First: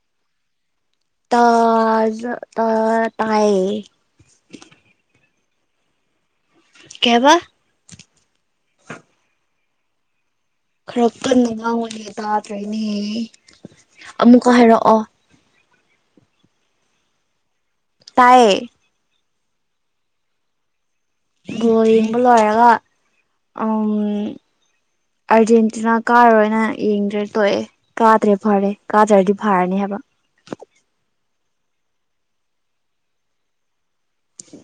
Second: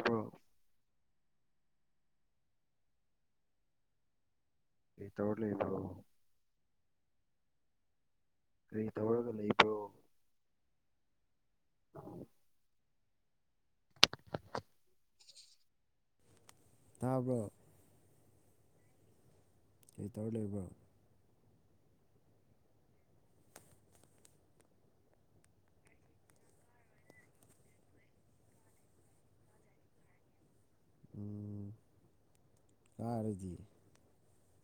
[unintelligible] ꯇꯥꯖ ꯇꯥ ꯇꯥꯏ ꯀꯩ ꯇꯧꯔ ꯂꯩꯕ꯭ꯔꯣ ꯀꯩ ꯍꯥꯏꯕ ꯀꯔꯤ ꯇꯧꯔꯒ ꯂꯩꯕ꯭ꯔꯣ ꯈꯔ ꯀꯟꯅ ꯉꯥꯡꯉꯣꯅꯦ ꯇꯥꯗ꯭ꯔꯦꯅꯦꯍꯦ ꯑꯃꯨꯛꯀ ꯍꯥꯏꯔꯛꯑꯣ ꯇꯥꯕ꯭ꯔꯣ ꯇꯥꯏꯌꯦ ꯀꯩ ꯇꯧꯔ ꯂꯩꯕ꯭ꯔꯣ ꯒꯣ ꯌꯦꯡꯕ ꯂꯣꯏꯔꯒ ꯎꯝ ꯑꯥꯔꯖꯦꯟꯇꯤꯅꯥ ꯀꯥꯔꯔꯣꯏꯅ ꯌꯦꯡꯗ꯭ꯔꯦ ꯇꯣꯛꯑꯦ ꯀꯥꯗ꯭ꯔꯦ ꯐꯔꯦ ꯀꯥꯗ꯭ꯔꯗꯤ ꯐꯔꯅꯤ ꯍꯥꯏꯕ ꯎꯝ ꯀꯥꯔꯗꯤ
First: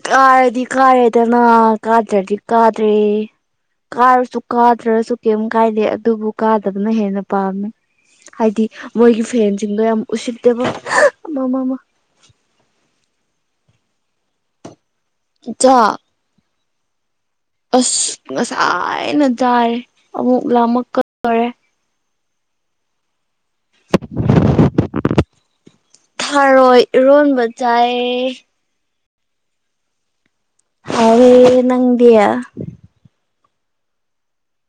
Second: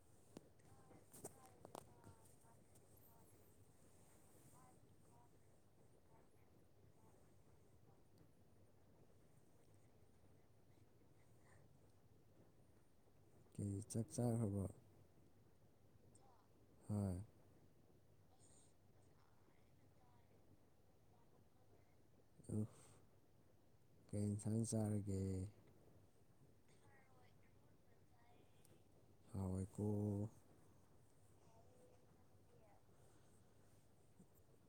ꯀꯥꯔꯗꯤ ꯀꯥꯔꯦꯗꯅ ꯀꯥꯗ꯭ꯔꯗꯤ ꯀꯥꯗ꯭ꯔꯦ ꯀꯥꯔꯁꯨ ꯀꯥꯗ꯭ꯔꯁꯨ ꯀꯩꯝ ꯀꯥꯏꯗꯦ ꯑꯗꯨꯕꯨ ꯀꯥꯗꯕꯅ ꯍꯦꯟꯅ ꯄꯥꯝꯃꯦ ꯍꯥꯏꯗꯤ ꯃꯣꯏꯒꯤ ꯐꯦꯟꯁꯤꯡꯗꯣ ꯌꯥꯝ ꯎꯁꯤꯠꯇꯦꯕ ꯃꯃ ꯀꯩ ꯆꯥꯛ ꯆꯥꯈ꯭ꯔꯕ ꯆꯥ ꯍꯣꯏ ꯑꯁ ꯉꯁꯥꯏꯅ ꯇꯥꯥꯏꯔꯦ ꯑꯃꯨꯛ ꯂꯥꯃꯛ ꯀꯗꯧꯔꯦ ꯑꯣ ꯀꯩ ꯍꯤꯁꯪ ꯆꯥꯔꯒꯦ ꯊꯥꯔꯣꯏꯔꯣꯟꯕ ꯆꯥꯏ ꯍꯋꯥꯏꯀꯣ ꯍꯥꯑꯣ ꯋꯦ ꯅꯡ ꯗꯤ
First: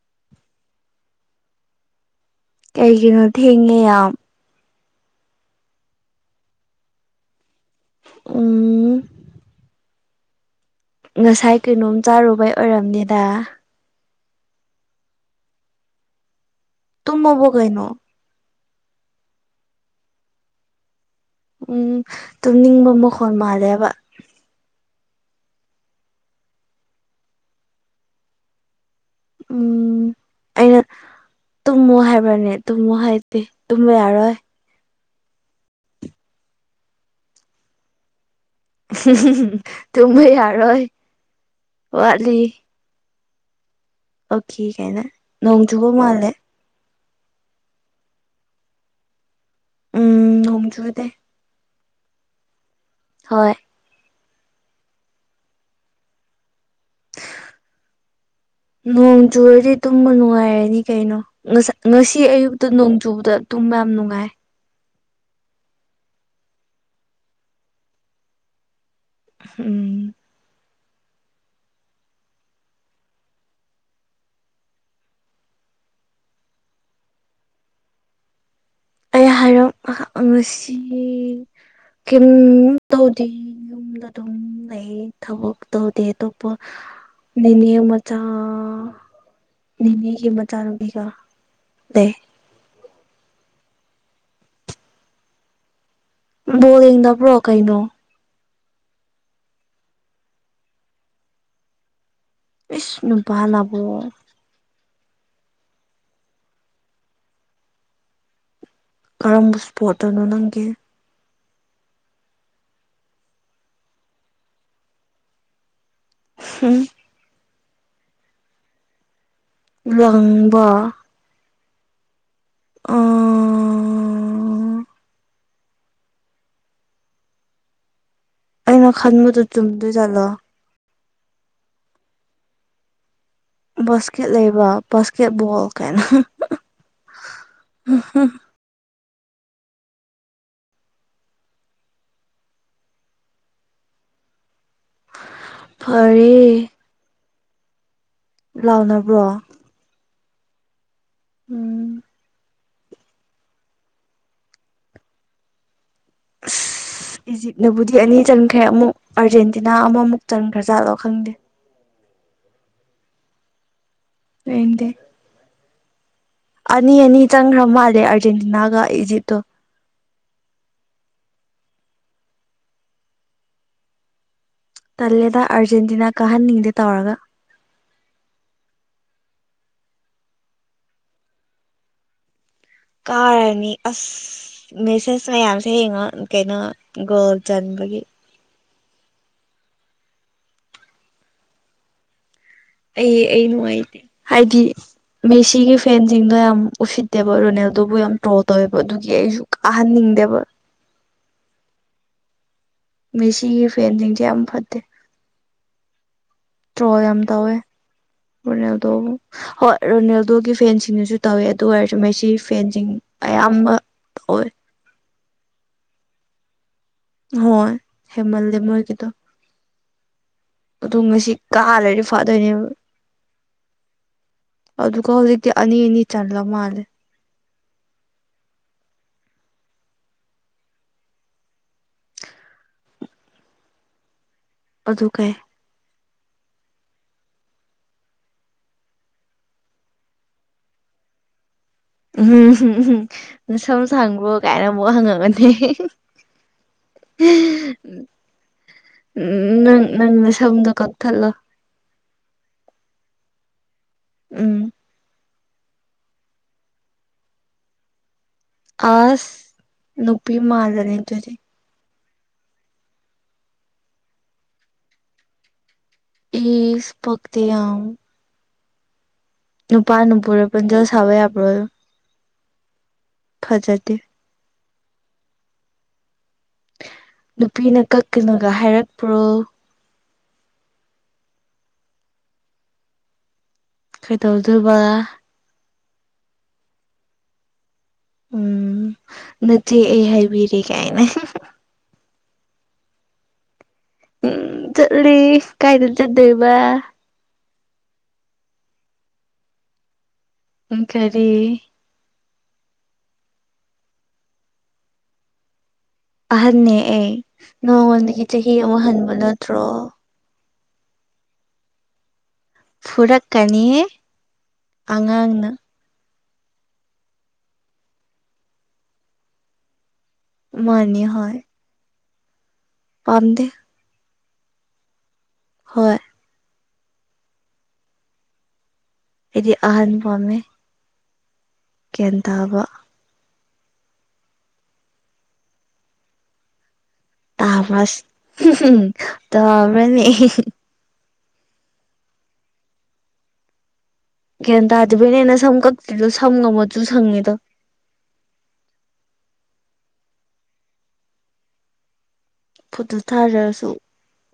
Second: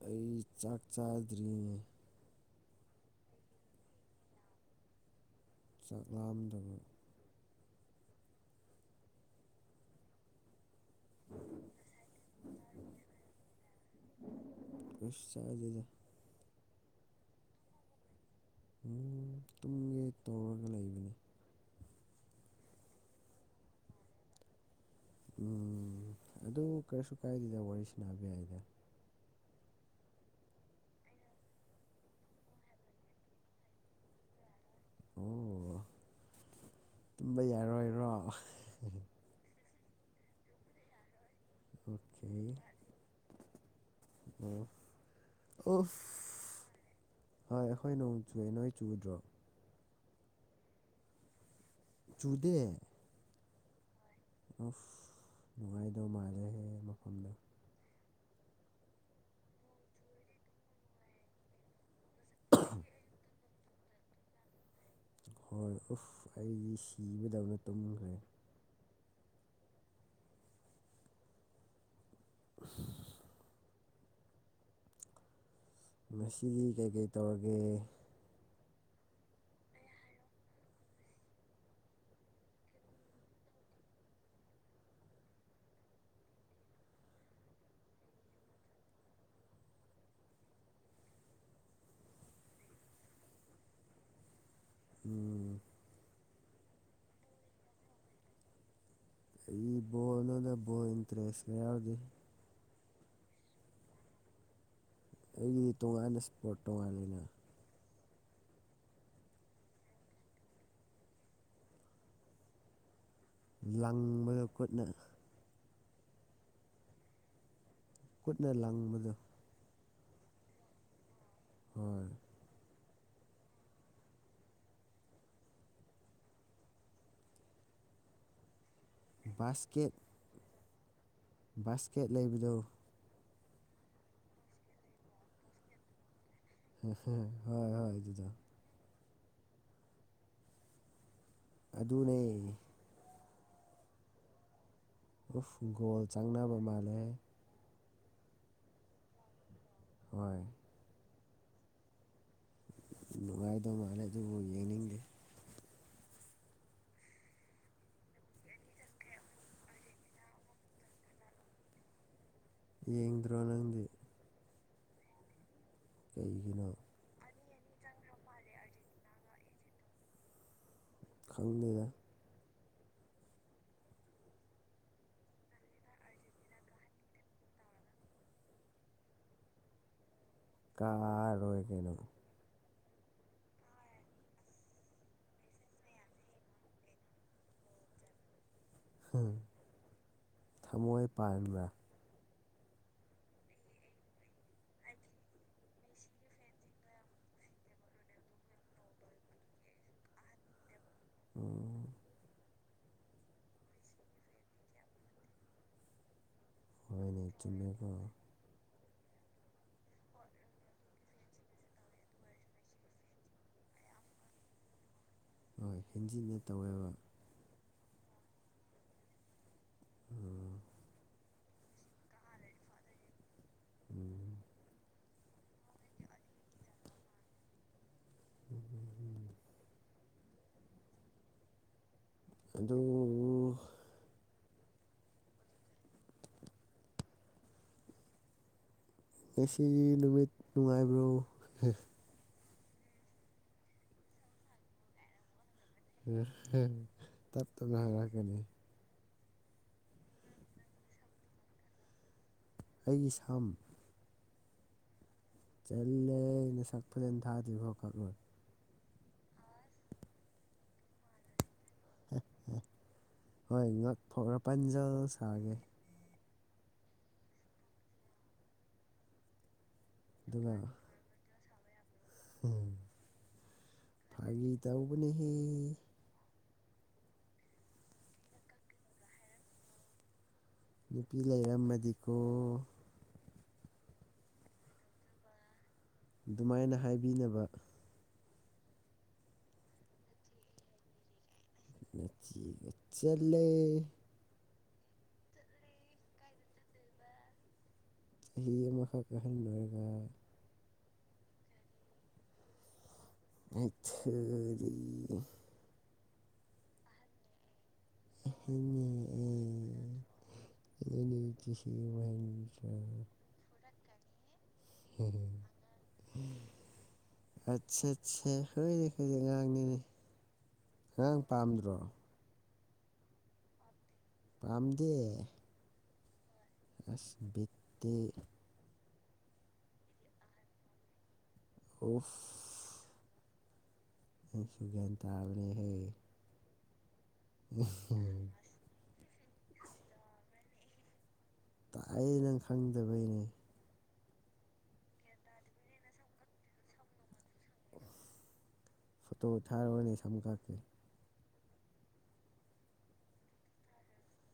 ꯑꯩ ꯆꯥꯛ ꯆꯥꯗ꯭ꯔꯤꯉꯦ ꯀꯩꯒꯤꯅꯣ ꯊꯦꯡꯉꯦ ꯌꯥꯝ ꯆꯥꯛ ꯂꯥꯝꯗꯕ ꯎꯝ ꯉꯁꯥꯏ ꯀꯩꯅꯣꯝ ꯆꯥꯔꯨꯕꯩ ꯑꯣꯏꯔꯝꯅꯤꯗ ꯏꯁ ꯆꯥꯗꯦꯗ ꯇꯃꯕꫭꯀꯩꯅꯣ ꯎꯝ ꯇꯨꯝꯒꯦ ꯇꯧꯔꯒ ꯂꯩꯕꯅꯤ ꯎꯝ ꯇꯨꯝꯅꯤꯡꯕ ꯃꯈꯣꯟ ꯃꯥꯜꯂꯦꯕ ꯎꯝ ꯑꯗꯨ ꯀꯔꯤꯁꯨ ꯀꯥꯏꯗꯦꯗ ꯋꯥꯔꯤꯁꯤ ꯕ ꯌꯥꯏꯗ ꯎꯝ ꯑꯩꯅ ꯇꯨꯝꯃꯨ ꯍꯥꯏꯕ꯭ꯔꯅꯦ ꯇꯨꯝꯃꯨ ꯍꯥꯏꯗꯤ ꯇꯨꯝꯕ ꯌꯥꯔꯣꯏ ꯑꯣ ꯇꯨꯝꯕ ꯌꯥꯔꯣꯏꯔꯣ ꯇꯨꯝꯕ ꯌꯥꯔꫭꯏ ꯑꯣꯀꯦ ꯑꯣꯀꯦ ꯑꯣ ꯀꯥꯏꯅ ꯅꯣꯡ ꯆꯨꯕ ꯑꯣꯞ ꯃꯥꯜꯂꯦ ꯍꫭꯏ ꯑꯩꯈꯣꯏ ꯅꯣꯡ ꯆꯨꯑꯦ ꯅꯣꯏ ꯆꯨꯗ꯭ꯔꯣ ꯎꯝ ꯅꯣꯡꯖꯨꯗꯦ ꯆꯨꯗꯦ ꯍꯣꯏ ꯄꯨꯐ ꯅꯨꯡꯉꯥꯏꯗꯧ ꯃꯥꯜꯂꯦꯍꯦ ꯃꯐꯝꯗ ꯅꯣꯡ ꯆꯨꯨꯔꯗꯤ ꯇꯨꯝꯕ ꯅꯨꯡꯉꯥꯏꯔꯅꯤ ꯀꯩꯅꯣ ꯉꯁ ꯉꯁꯤ ꯑꯌꯨꯛꯇ ꯅꯣꯡꯖꯨꯕꯗ ꯇꯨꯝ ꯌꯥꯝ ꯅꯨꯡꯉꯥꯏ ꯍꯣꯏ ꯎꯐ ꯑꯩ ꯁꯤꯕꯗꯧꯅ ꯇꯨꯝꯈ꯭ꯔꯦ ꯎꯝ [unintelligible] ꯉꯁꯤꯗꯤ ꯀꯩꯀꯩ ꯇꯧꯔꯒꯦ ꯑꯩ ꯍꯥꯏꯔꯤꯕ ꯉꯁꯤ ꯀꯝ ꯇꯧꯗꯤ ꯌꯨꯝꯗ ꯑꯗꯨꯝ ꯎ ꯑꯩ ꯊꯕꯛ ꯇꯧꯗꯦ ꯑꯇꯣꯞꯄ ꯅꯅꯤꯅꯦ ꯃꯆꯥ ꯅꯤꯅꯤꯒꯤ ꯃꯆꯥꯅꯨꯄꯤꯒ ꯂꯩ ꯎꯝ ꯕꯣꯜꯗꯤꯡꯗꯕꯔꯣ ꯀꯏꯩꯅꯣ ꯑꯩ ꯕꯣꯜꯅꯗ ꯕꯣꯜ ꯏꯟꯇꯔꯦꯁ ꯂꯩꯌꯥꯎꯔꯗꯤ ꯏꯁꯁꯅ ꯅꯨꯄꯥꯜꯂꯕꯨꯣ ꯑꯩꯒꯤ ꯇꯣꯉꯥꯟꯅ ꯏꯁꯄꯣꯔꯠ ꯇꯣꯉꯥꯟꯅ ꯀꯔꯝꯕ ꯏꯁꯄꯣꯠꯇꯅꯣ ꯅꯪꯒꯤ ꯂꯪꯕꯗ ꯈꯨꯠꯅ ꯍꯨꯝ ꯈꯨꯠꯅ ꯂꯪꯕꯗꯣ ꯂꯪꯕ ꯍꯣꯏ ꯑꯥꯥꯥꯥꯥꯥꯥ ꯈꯟꯕꯗꯨ ꯕꯥꯁꯀꯦꯠ ꯆꯨꯝꯗꯣꯏꯖꯠꯂꯣ ꯕꯥꯁꯀꯦꯠ ꯂꯩꯕꯗ ꯕꯥꯁꯀꯦꯠ ꯂꯩꯕ ꯕꯥꯁꯀꯦꯠ ꯕꯣꯜ ꯀꯥꯏꯅ ꯍꯣꯏ ꯍꯣꯏ ꯑꯗꯨꯗꯥ ꯑꯗꯨꯅꯦ ꯎꯐ ꯒꯣꯜ ꯆꯪꯅꯕ ꯐꯔꯦ ꯃꯥꯜꯂꯦ ꯂꯥꯎꯅꯕ꯭ꯔꯣ ꯍꯣꯏ ꯎꯝ ꯅꯨꯡꯉꯥꯏꯗꯧ ꯃꯥꯜꯂꯦ ꯑꯗꯨꯕꯨ ꯌꯦꯡꯅꯤꯡꯗꯦ ꯑꯁ ꯏꯖꯤꯞꯅꯕꯨꯗꯤ ꯑꯅꯤ ꯆꯪꯈ꯭ꯔꯦ ꯑꯃꯨꯛ ꯑꯥꯔꯖꯦꯟꯇꯤꯅꯥ ꯑꯃꯃꯨꯛ ꯆꯟꯈ꯭ꯔꯖꯥꯠꯂꯣ ꯈꯪꯗꯦ ꯌꯦꯡꯗ꯭ꯔꯣ ꯅꯪꯗꯤ ꯍꯦꯡꯗꯦ ꯀꯩꯒꯤꯅꯣ ꯑꯅꯤ ꯑꯅꯤ ꯆꯪꯈ꯭ꯔ ꯃꯥꯜꯂꯦ ꯑꯥꯔꯖꯦꯟꯇꯤꯅꯥꯒ ꯏꯖꯤꯞꯇꯣ ꯈꯪꯗꯦꯗ ꯇꯜꯂꯦꯗ ꯑꯥꯔꯖꯦꯟꯇꯤꯅꯥ ꯀꯥꯍꯟꯅꯤꯡꯗꯦ ꯇꯧꯔꯒ ꯀꯥꯔꯣꯏ ꯀꯩꯅꯣ ꯀꯔꯅꯤ ꯑꯁ ꯃꯦꯁꯦꯁ ꯃꯌꯥꯝꯁꯦ ꯍꯡꯉꯣ ꯀꯩꯅꯣ ꯒꯣꯜ ꯆꯟꯕꯒꯤ ꯍꯨ ꯊꯃꯣꯏ ꯄꯥꯟꯕ꯭ꯔꯥ ꯑꯩ ꯑꯩ ꯅꯨꯡꯉꯥꯏꯇꯦ ꯍꯥꯏꯗꯤ ꯃꯦꯁꯤꯒꯤ ꯐꯦꯟꯁꯤꯡꯗꯣ ꯌꯥꯝ ꯎꯁꯤꯠꯇꯦꯕ ꯔꯣꯅꯦꯜꯗꯨꯕꯨ ꯌꯥꯝ ꯇ꯭ꯔꯣꯜ ꯇꯧꯋꯦꯕ ꯑꯗꯨꯒꯤ ꯑꯩꯁꯨ ꯀꯥꯍꯟꯅꯤꯡꯗꯦꯕ ꯎ ꯃꯦꯁꯤꯒꯤ ꯐꯦꯟꯁꯤꯡꯁꯦ ꯌꯥꯝ ꯐꯠꯇꯦ ꯇ꯭ꯔꯣꯜ ꯌꯥꯝ ꯍꯣꯏꯅꯦ ꯇꯧꯋꯦ ꯆꯨꯝꯃꯦꯀꯣ ꯔꫭꯅꯥꯜꯗꫭ ꯍꯣꯏ ꯔꯣꯅꯦꯜꯗꯣꯒꯤ ꯐꯦꯟꯁꯤꯡꯅꯁꯨ ꯇꯧꯋꯦ ꯑꯗꯨ ꯑꯣꯏꯔꯁꯨ ꯃꯦꯁꯤꯁꯤ ꯐꯦꯟꯁꯤꯡ ꯑꯌꯥꯝꯕ ꯍꯣꯏ ꯍꯣꯏ ꯍꯦꯟꯖꯤꯟꯅ ꯇꯧꯋꯦꯕ ꯍꯣꯏ ꯍꯦꯃꯜꯂꯦ ꯃꯣꯏꯒꯤꯗꯣ ꯎꯝ ꯑꯗꯨ ꯉꯁꯤ ꯀꯥ ꯂꯩꯔꯤ ꯐꯥꯗꯣꯏꯅꯦꯕ ꯎꯝ ꯑꯗꯨꯒ ꯍꯧꯖꯤꯛꯇꯤ ꯑꯅꯤ ꯑꯅꯤ ꯆꯜꯂ ꯃꯥꯜꯂꯦ [unintelligible] ꯑꯗꯨ ꯑꯗꯨ ꯀꯩ ꯉꯁꯤꯁꯤ ꯅꯨꯃꯤꯠ ꯅꯨꯡꯉꯥꯏꯕ꯭ꯔꯣ [unintelligible] ꯅꯥꯁꯝ ꯁꯥꯡꯕ꯭ꯔꯣ ꯀꯥꯏꯅ ꯑꯃꯨꯛ ꯍꯪꯉꯝꯃꯅꯤ [unintelligible] ꯇꯞ ꯇꯞꯅ ꯍꯪꯔꯛꯀꯅꯤ ꯎꯝ ꯅꯪ ꯅꯪ ꯅꯁꯝꯗꫭ ꯀꯛꯊꯠꯂꯣ ꯑꯩꯒꯤ ꯁꯝ ꯎꯝ ꯇꯜꯂꯦꯅ ꯅꯁꯛ ꯐꯖꯅ ꯊꯥꯛꯇꯔꯤꯐꯧ ꯀꯛꯂꯣꯏ ꯑꯁ ꯅꯨꯄꯤ ꯃꯥꯜꯂꯅꯤ ꯗꯨꯗꯤ ꯍꯣꯏ ꯉꯛ ꯐꯥꯎ ꯐꯖꯅ ꯁꯥꯡꯉꯤ ꯏꯁ ꯄꯛꯇ‌ꯦ ꯌꯥꯝ ꯅꯨꯄꯥꯅ ꯄꯨꯔꯛꯄꯗ‌ꯣ ꯁꯥꯎꯕ ꯌꯥꯕ꯭ꯔꯣ ꯎꯝ ꯐꯖꯗꯦ ꯐꯥꯒꯤ ꯇꯧꯕꯅꯦꯍꯦ ꯅꯨꯄꯤꯅ ꯀꯛꯀꯅꯣꯒ ꯍꯥꯏꯔꯛꯄ꯭ꯔꯣ ꯅꯨꯄꯤ ꯂꯩꯔꯝ ꯃꯗꯤꯀ‌ꯣ ꯀꯩꯗꯧꯗ‌ꯣꯏꯕ ꯑꯗꯨꯃꯥꯏꯅ ꯍꯥꯏꯕꯤꯅꯕ ꯎꯝ ꯅꯠꯇꯦ ꯑꯩ ꯍꯥꯏꯕꯤꯔꯦ ꯀꯥꯏꯅ ꯃꯨꯊꯤꯒ ꯆꯠꯂ‌ꯣ ꯎꯝ ꯆꯠꯂꯤ ꯀꯥꯏꯗ ꯆꯠꯗꯣꯏꯕ ꯆꯍꯤ ꯑꯃꯈꯛꯀ ꯑꯍꯜ ꯑꯣꯏꯔꯒ ꯎꯝ ꯀꯔꯤ ꯑꯩꯊꯔꯤ ꯑꯍꯟꯅ‌ꯦ ꯑꯩ ꯆꯍꯤ ꯑꯃ ꯍꯟꯕ ꯅꯠꯇ꯭ꯔꯣ ꯑꯍꯟꯅ‌ꯦ ꯑꯩ [unintelligible] ꯐꯨꯔꯛꯀꯅꯤꯍ‌ꯦ [unintelligible] ꯑꯠꯆꯥ ꯑꯠꯆꯥ ꯍꯣꯏꯅꯦ ꯑꯩꯈ‌ꯣꯏꯗꯤ ꯑꯉꯥꯡꯅꯤꯅꯦ ꯃꯥꯅꯤ ꯑꯉꯥꯡ ꯄꯥꯝꯗ꯭ꯔꯣ ꯄꯥꯝꯗ‌ꯦ ꯄꯥꯝꯗꯦ ꯍꯣꯏ ꯑꯁ ꯕꯤꯠꯇꯤ ꯑꯩꯗꯤ ꯑꯍꯟ ꯄꯥꯝꯃꯦ ꯒ꯭ꯌꯥꯟ ꯎꯐ ꯇꯥꯕ ꯑꯩꯁꯨꯨ ꯒ꯭ꯌꯥꯟ ꯇꯥꯕꯅꯤꯍ‌ꯦ ꯇꯕꯔ‌ꯣ ꯑꯁ ꯇꯕꯔ‌ꯣꯅ‌ꯦꯍ‌ꯦ ꯇꯥꯏꯌ‌ꯦ ꯅꯪ ꯈꯪꯗꯕꯩꯅꯦ ꯒꯌꯥꯟ ꯇꯥꯗꯕꯩꯅꯦ ꯅꯁꯝ ꯀꯛꯇ꯭ꯔꯤꯗꯣ ꯁꯝꯒ ꯃꯆꯨ ꯁꯪꯉꯤꯗꯣ ꯐꯣꯇꯣ ꯊꯥꯔꯛꯑꯣꯅꯦ ꯁꯝ ꯀꯛꯀꯦ ꯐꯣꯇꯣ ꯊꯥꯔꯁꯨ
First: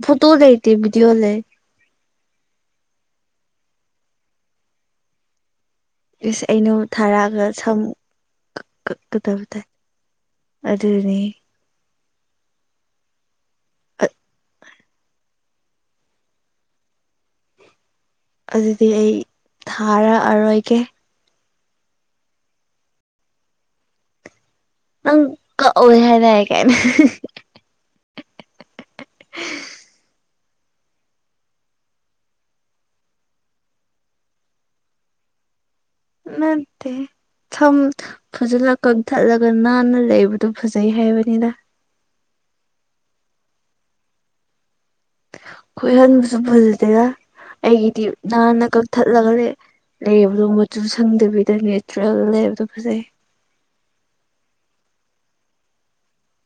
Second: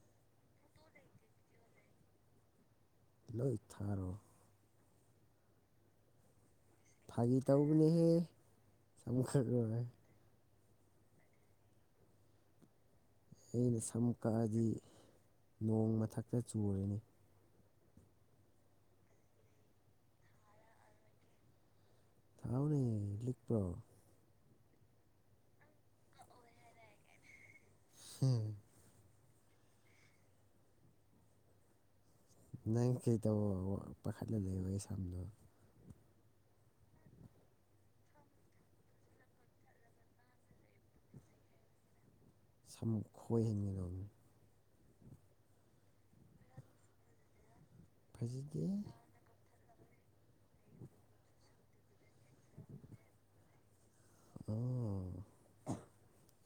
ꯐꯣꯇꯣ ꯂꯩꯇꯦ ꯚꯗꯤꯑꯣ ꯂꯩ ꯂꯣꯏ ꯊꯥꯔꯣ ꯑꯁ ꯑꯩꯅ ꯐꯥꯒꯤ ꯊꯥꯔꯛꯑꯒ ꯁꯝ ꯇꯧꯕꯅꯦꯍꯦ ꯁꯝ ꯀꯛꯀꯗꯕ ꯇꯥꯏ ꯀꯛꯂꯣꯏ ꯑꯗꯨꯅꯤ ꯑꯩꯅ ꯁꯝ ꯀꯛꯑꯗꯤ ꯅꯣꯡ ꯃꯊꯛꯇ ꯆꯨꯔꯅꯤ ꯑꯗꯨꯗꯤ ꯑꯩ ꯊꯥꯔꯛꯑꯔꯣꯏꯒꯦ ꯊꯥꯎꯅꯦ ꯂꯤꯛꯄ꯭ꯔꯣ ꯅꯪ ꯀꯛꯑꯣꯏ ꯍꯥꯏꯔ [unintelligible] [unintelligible] ꯅꯪ ꯀꯩꯗꯧꯕ ꯄꯥꯈꯠꯂ ꯂꯩꯕ ꯑꯩ ꯁꯝꯗꯣ ꯅꯠꯇꯦ ꯁꯝ ꯐꯖꯅ ꯀꯛꯊꯠꯂꯒ ꯅꯥꯟꯅ ꯂꯩꯕꯗꯨ ꯐꯖꯩ ꯍꯥꯏꯕꯅꯤꯗ ꯁꯃꯨꯛ ꯈꯣꯏꯍꯟꯒꯔꯝꯃꯤ ꯈꯣꯏꯍꯟꯕꯁꯨ ꯐꯖꯗꯦꯔ ꯑꯩꯒꯤꯗꯤ ꯐꯖꯗꯦ ꯍꯟꯅ ꯀꯛꯊꯠꯂꯒ ꯂꯩ ꯂꯩꯕꯗꯣ ꯃꯆꯨ ꯁꯪꯗꯕꯤꯗ ꯅꯦꯆꯔꯦꯜ ꯂꯩꯕꯗꯣ ꯐꯖꯩ ꯑꯣ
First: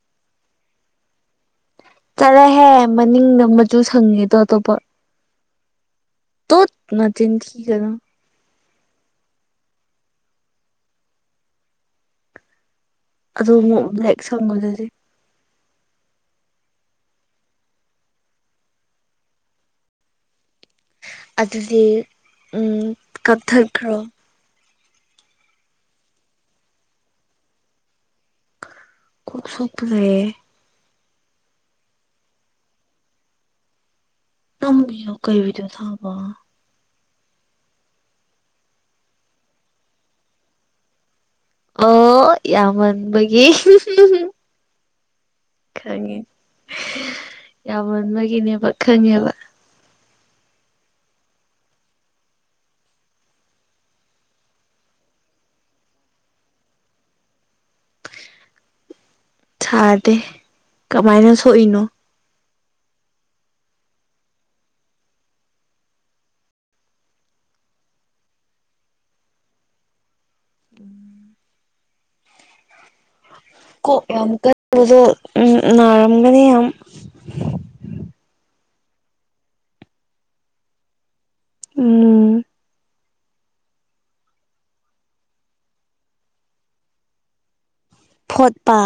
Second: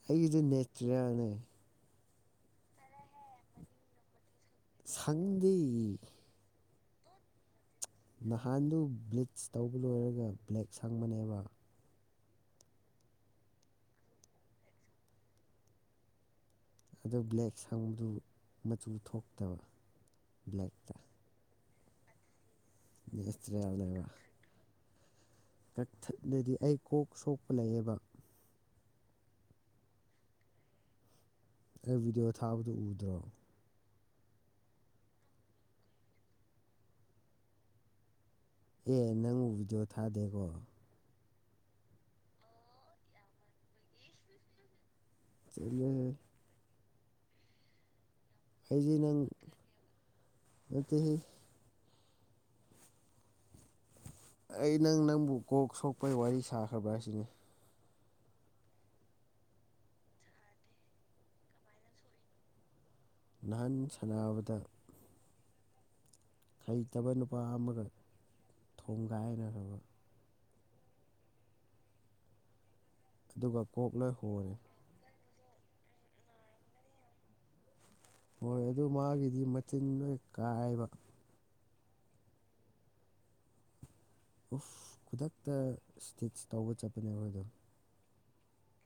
ꯑꯩꯗꯤ ꯅꯦꯆꯔꯌꯥꯅꯦ ꯆꯂꯍꯦ ꯃꯅꯤꯡꯗ ꯃꯆꯨ ꯁꯪꯉꯦꯗꯣ ꯑꯇꯣꯞꯄ꯫ ꯁꯟꯗꯤ꯫ ꯇꯨꯠ ꯅꯆꯤꯟ ꯊꯤꯒꯅꯨ꯫ ꯅꯍꯥꯟꯗꯨ ꯕ꯭ꯂꯤꯆ ꯇꯧꯕ ꯂꯣꯏꯔꯒ ꯕ꯭ꯂꯦꯛ ꯁꯪꯕꯅꯦꯕ꯫ ꯑꯗꯨ ꯑꯃꯨꯛ ꯕ꯭ꯂꯦꯛ ꯁꯪꯉꯣꯗꯨꯗꯤ꯫ ꯑꯗꯨ ꯕ꯭ꯂꯦꯛ ꯁꯪꯕꯗꯨ ꯃꯆꯨ ꯊꯣꯛꯇꯕ ꯕ꯭ꯂꯦꯛꯇ꯫ ꯑꯗꯨꯗꯤ ꯎꯝ꯫ ꯀꯛꯊꯠꯈ꯭ꯔꯣ ꯅꯦꯆꯔꯦꯜꯅꯦꯕ꯫ ꯇꯊꯛꯂꯗꯤ ꯑꯩ ꯀꯣꯛ ꯁꯣꯛꯄ ꯂꯩꯌꯦꯕ꯫ ꯀꯣꯛ ꯁꯣꯛꯄ ꯂꯩꯌꯦ꯫ ꯑꯩ ꯚꯤꯗꯤꯑꯣ ꯊꯥꯕꯗꯨ ꯎꯗ꯭ꯔꯣ꯫ [unintelligible] ꯀꯩ ꯕꯤꯗ꯭ꯌꯣ ꯊꯥꯕ꯫ ꯑꯦ ꯅꯪ ꯕꯤꯗ꯭ꯌꯣ ꯊꯥꯗꯦꯀꯣ꯫ ꯑꯣ ꯌꯥꯝꯃꯟꯕꯒꯤ ꯍꯨꯝ ꯍꯨꯝ ꯍꯨꯝ ꯆꯠꯂꯣꯍꯦ ꯈꯪꯉꯦ ꯌꯥꯃꯟꯕꯩ꯫ ꯑꯩꯖꯦ ꯅꯪ ꯃꯩꯇꯩ ꯑꯩ ꯅꯪ ꯅꯪꯕꯨ ꯀꯣꯛ ꯁꯣꯛꯄꯩ ꯋꯥꯔꯤ ꯁꯥꯈ꯭ꯔꯕ꯭ꯔꯥ ꯍꯥꯏꯁꯤꯅꯦ꯫ ꯁꯥꯗꯦ ꯀꯃꯥꯏꯅ ꯁꯣꯛꯏꯅꯣ꯫ ꯅꯍꯥꯟ ꯁꯥꯟꯅꯕꯗ꯫ ꯍꯩꯇꯕ ꯅꯨꯄꯥ ꯑꯃꯒ ꯊꯣꯡꯒꯥꯏꯅꯒ꯭ꯔꯥꯕ꯫ ꯑꯗꯨꯒ ꯀꯣꯛ ꯂꯣꯏ ꯌꯥꯝ ꯍꯣꯔꯦ ꯀꯟꯕꯗꯣ ꯎꯝ ꯅꯥꯔꯝꯒꯅꯤ ꯌꯥꯝ ꯍꯣꯏ ꯑꯗꯨ ꯃꯥꯒꯤꯗꯤ ꯃꯆꯤꯟ ꯂꯣꯏ ꯀꯥꯏꯕ꯫ ꯎꯝ꯫ ꯎꯐ ꯈꯨꯗꯛꯇ ꯏꯁꯇꯤꯆ ꯇꯧꯕ ꯆꯠꯄꯅꯦꯕ ꯑꯗꯣ꯫ ꯐꯣꯠꯄ꯫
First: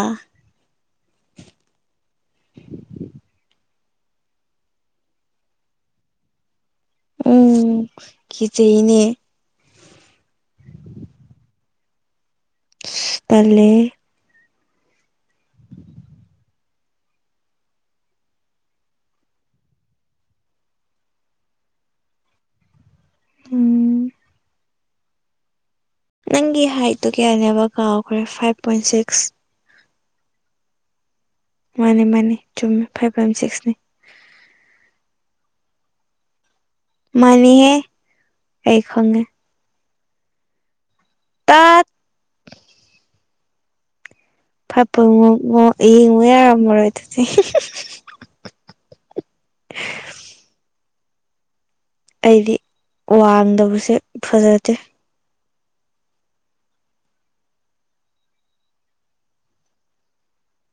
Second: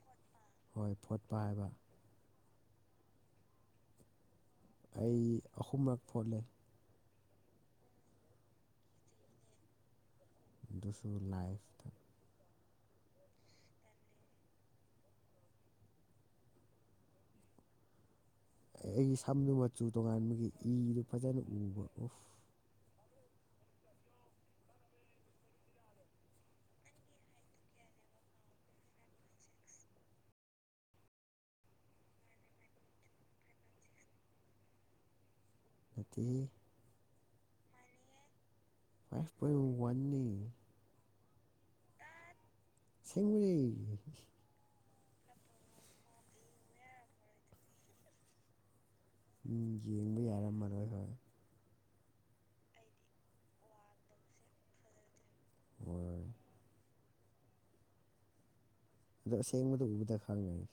ꯍꯣꯏ ꯐꯣꯠꯄ ꯍꯥꯏꯕ꯫ ꯑꯩ ꯑꯍꯨꯝꯔꯛ ꯐꯣꯠꯂꯦ꯫ ꯎꯝ ꯀꯤꯆꯩꯌꯦꯅꯦ꯫ ꯗꯨꯁꯨ ꯂꯥꯏꯐꯇ꯫ ꯇꯜꯂꯦ ꯑꯩ ꯁꯝꯗꯨ ꯃꯆꯨ ꯇꯣꯉꯥꯟꯕꯒꯤ ꯏꯗꯨ ꯐꯖꯅ ꯎꯕ ꯎꯐ꯫ ꯎꯝ꯫ ꯅꯪꯒꯤ ꯍꯥꯏꯠꯇꯣ ꯀꯌꯥꯅꯦꯕ ꯀꯥꯎꯈ꯭ꯔꯦ ꯐꯥꯏꯚ ꯄꯣꯏꯟ ꯁꯤꯛꯁ꯫ ꯃꯥꯅꯦ ꯃꯥꯅꯦ ꯆꯨꯝꯃꯦ ꯐꯥꯏꯚ ꯄꯥꯏꯟ ꯁꯤꯛꯁꯅꯤ꯫ ꯅꯠꯇꯦꯌꯦ꯫ ꯃꯅꯤꯍꯦ ꯑꯩꯈꯪꯉꯦ꯫ ꯑꯣꯢꯌꯨꯋꯟꯅꯤ꯫ ꯇꯥꯠ꯫ ꯇꯠ [unintelligible] ꯐꯥꯏꯚ ꯄꯣꯏꯟꯠ [unintelligible] ꯉꯨ ꯌꯥꯔꯝꯃꯔꯣꯏ ꯑꯗꯨꯗꯤ ꯎꯝ ꯌꯦꯡꯕ ꯌꯥꯔꯝꯃꯔꯣꯏ ꯈꯪꯉꯦ꯫ ꯑꯩꯗꯤ ꯋꯥꯡꯗꯕꯁꯦ ꯐꯖꯗꯦ꯫ ꯍꯣꯏ꯫ ꯑꯗꯣ ꯑꯁꯦꯡꯕꯗ ꯎꯕꯗ ꯈꯪꯉꯦ꯫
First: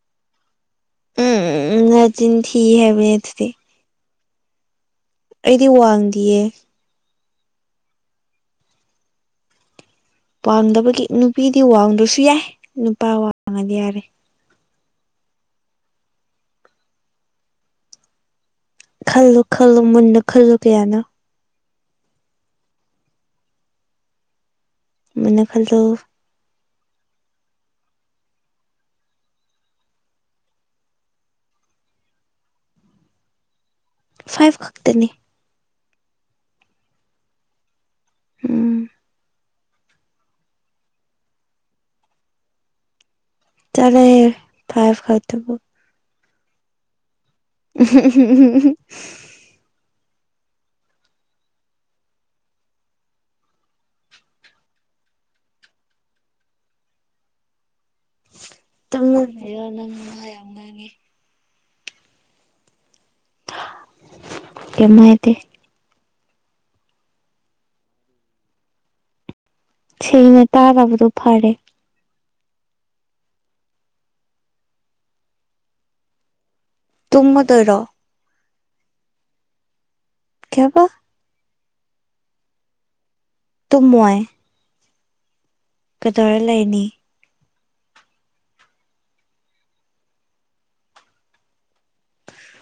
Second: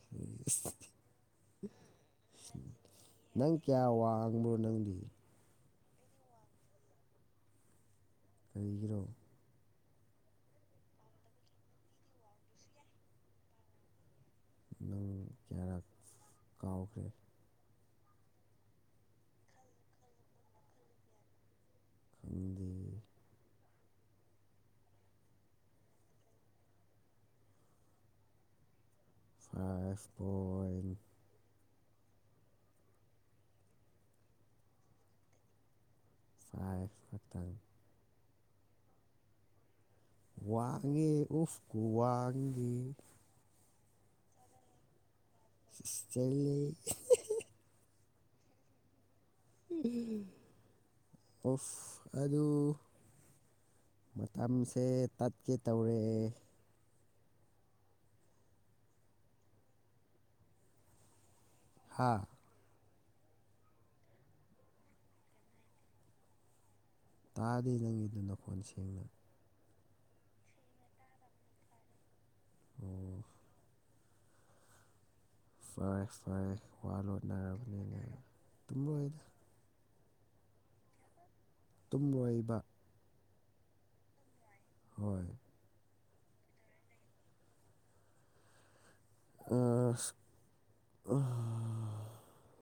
ꯎꯝ ꯅꯆꯤꯟ ꯊꯤ ꯍꯥꯏꯕ ꯏꯗꯨꯗꯤ꯫ ꯀ꯭ꯌꯥ ꯋꯥꯡꯕꯣ ꯅꯪꯗꯤ꯫ ꯑꯩꯗꯤ ꯋꯥꯡꯗꯤꯌꯦ꯫ ꯀꯔꯤꯒꯤꯔꯣ꯫ ꯄꯥꯝꯗꯕꯒꯤ ꯅꯨꯄꯤꯗꯤ ꯋꯥꯡꯗ꯭ꯔꯁꯨ ꯌꯥꯏ ꯅꯨꯄꯥ ꯋꯥꯡꯉꯗꯤ ꯌꯥꯔꯦ꯫ ꯅꯪ ꯀꯌꯥꯔꯛ ꯀꯥꯎꯈ꯭ꯔꯦ꯫ ꯈꯜꯂꯨ ꯈꯜꯂꯨ ꯃꯨꯟꯅ ꯈꯜꯂꯨ ꯀꯥꯌꯥꯅꯣ ꯈꯪꯗꯦ ꯃꯨꯟꯅꯥ ꯈꯥꯟꯂꯣ [unintelligible] ꯐꯥꯏꯚ ꯈꯛꯇꯅꯤ [unintelligible] ꯎꯝ ꯋꯥꯡꯉꯦ ꯎꯁ [unintelligible] [unintelligible] [unintelligible] [unintelligible] [unintelligible] ꯃꯇꯝꯁꯦ ꯇꯠꯀꯦ ꯇꯧꯔꯦ [unintelligible] ꯅꯪ ꯋꯥ ꯌꯥꯝ ꯉꯥꯡꯉꯤ ꯍꯥꯥ [unintelligible] ꯀꯦꯝ ꯍꯏꯗꯦ ꯇꯗꯦ ꯅꯪꯒꯤꯗꯣ ꯅꯈꯣꯟ ꯁꯦꯡꯅ ꯁꯦꯡꯅ ꯇꯥꯗꯕꯗꯣ ꯐꯔꯦ ꯎꯝ ꯐꯔꯦ ꯐꯔꯦ ꯋꯥ ꯇꯨꯝꯃꯗꯣꯏꯔꯣ ꯂꯣꯟꯅꯔꯕꯅꯤꯅ ꯇꯨꯝ ꯂꯣꯏꯗ ꯀꯩꯕꯥ ꯇꯨꯝꯂꯣꯏꯕ ꯇꯨꯝꯃꯣꯏ ꯍꯣꯏ ꯀꯗꯧꯔ ꯂꯩꯅꯤ [unintelligible]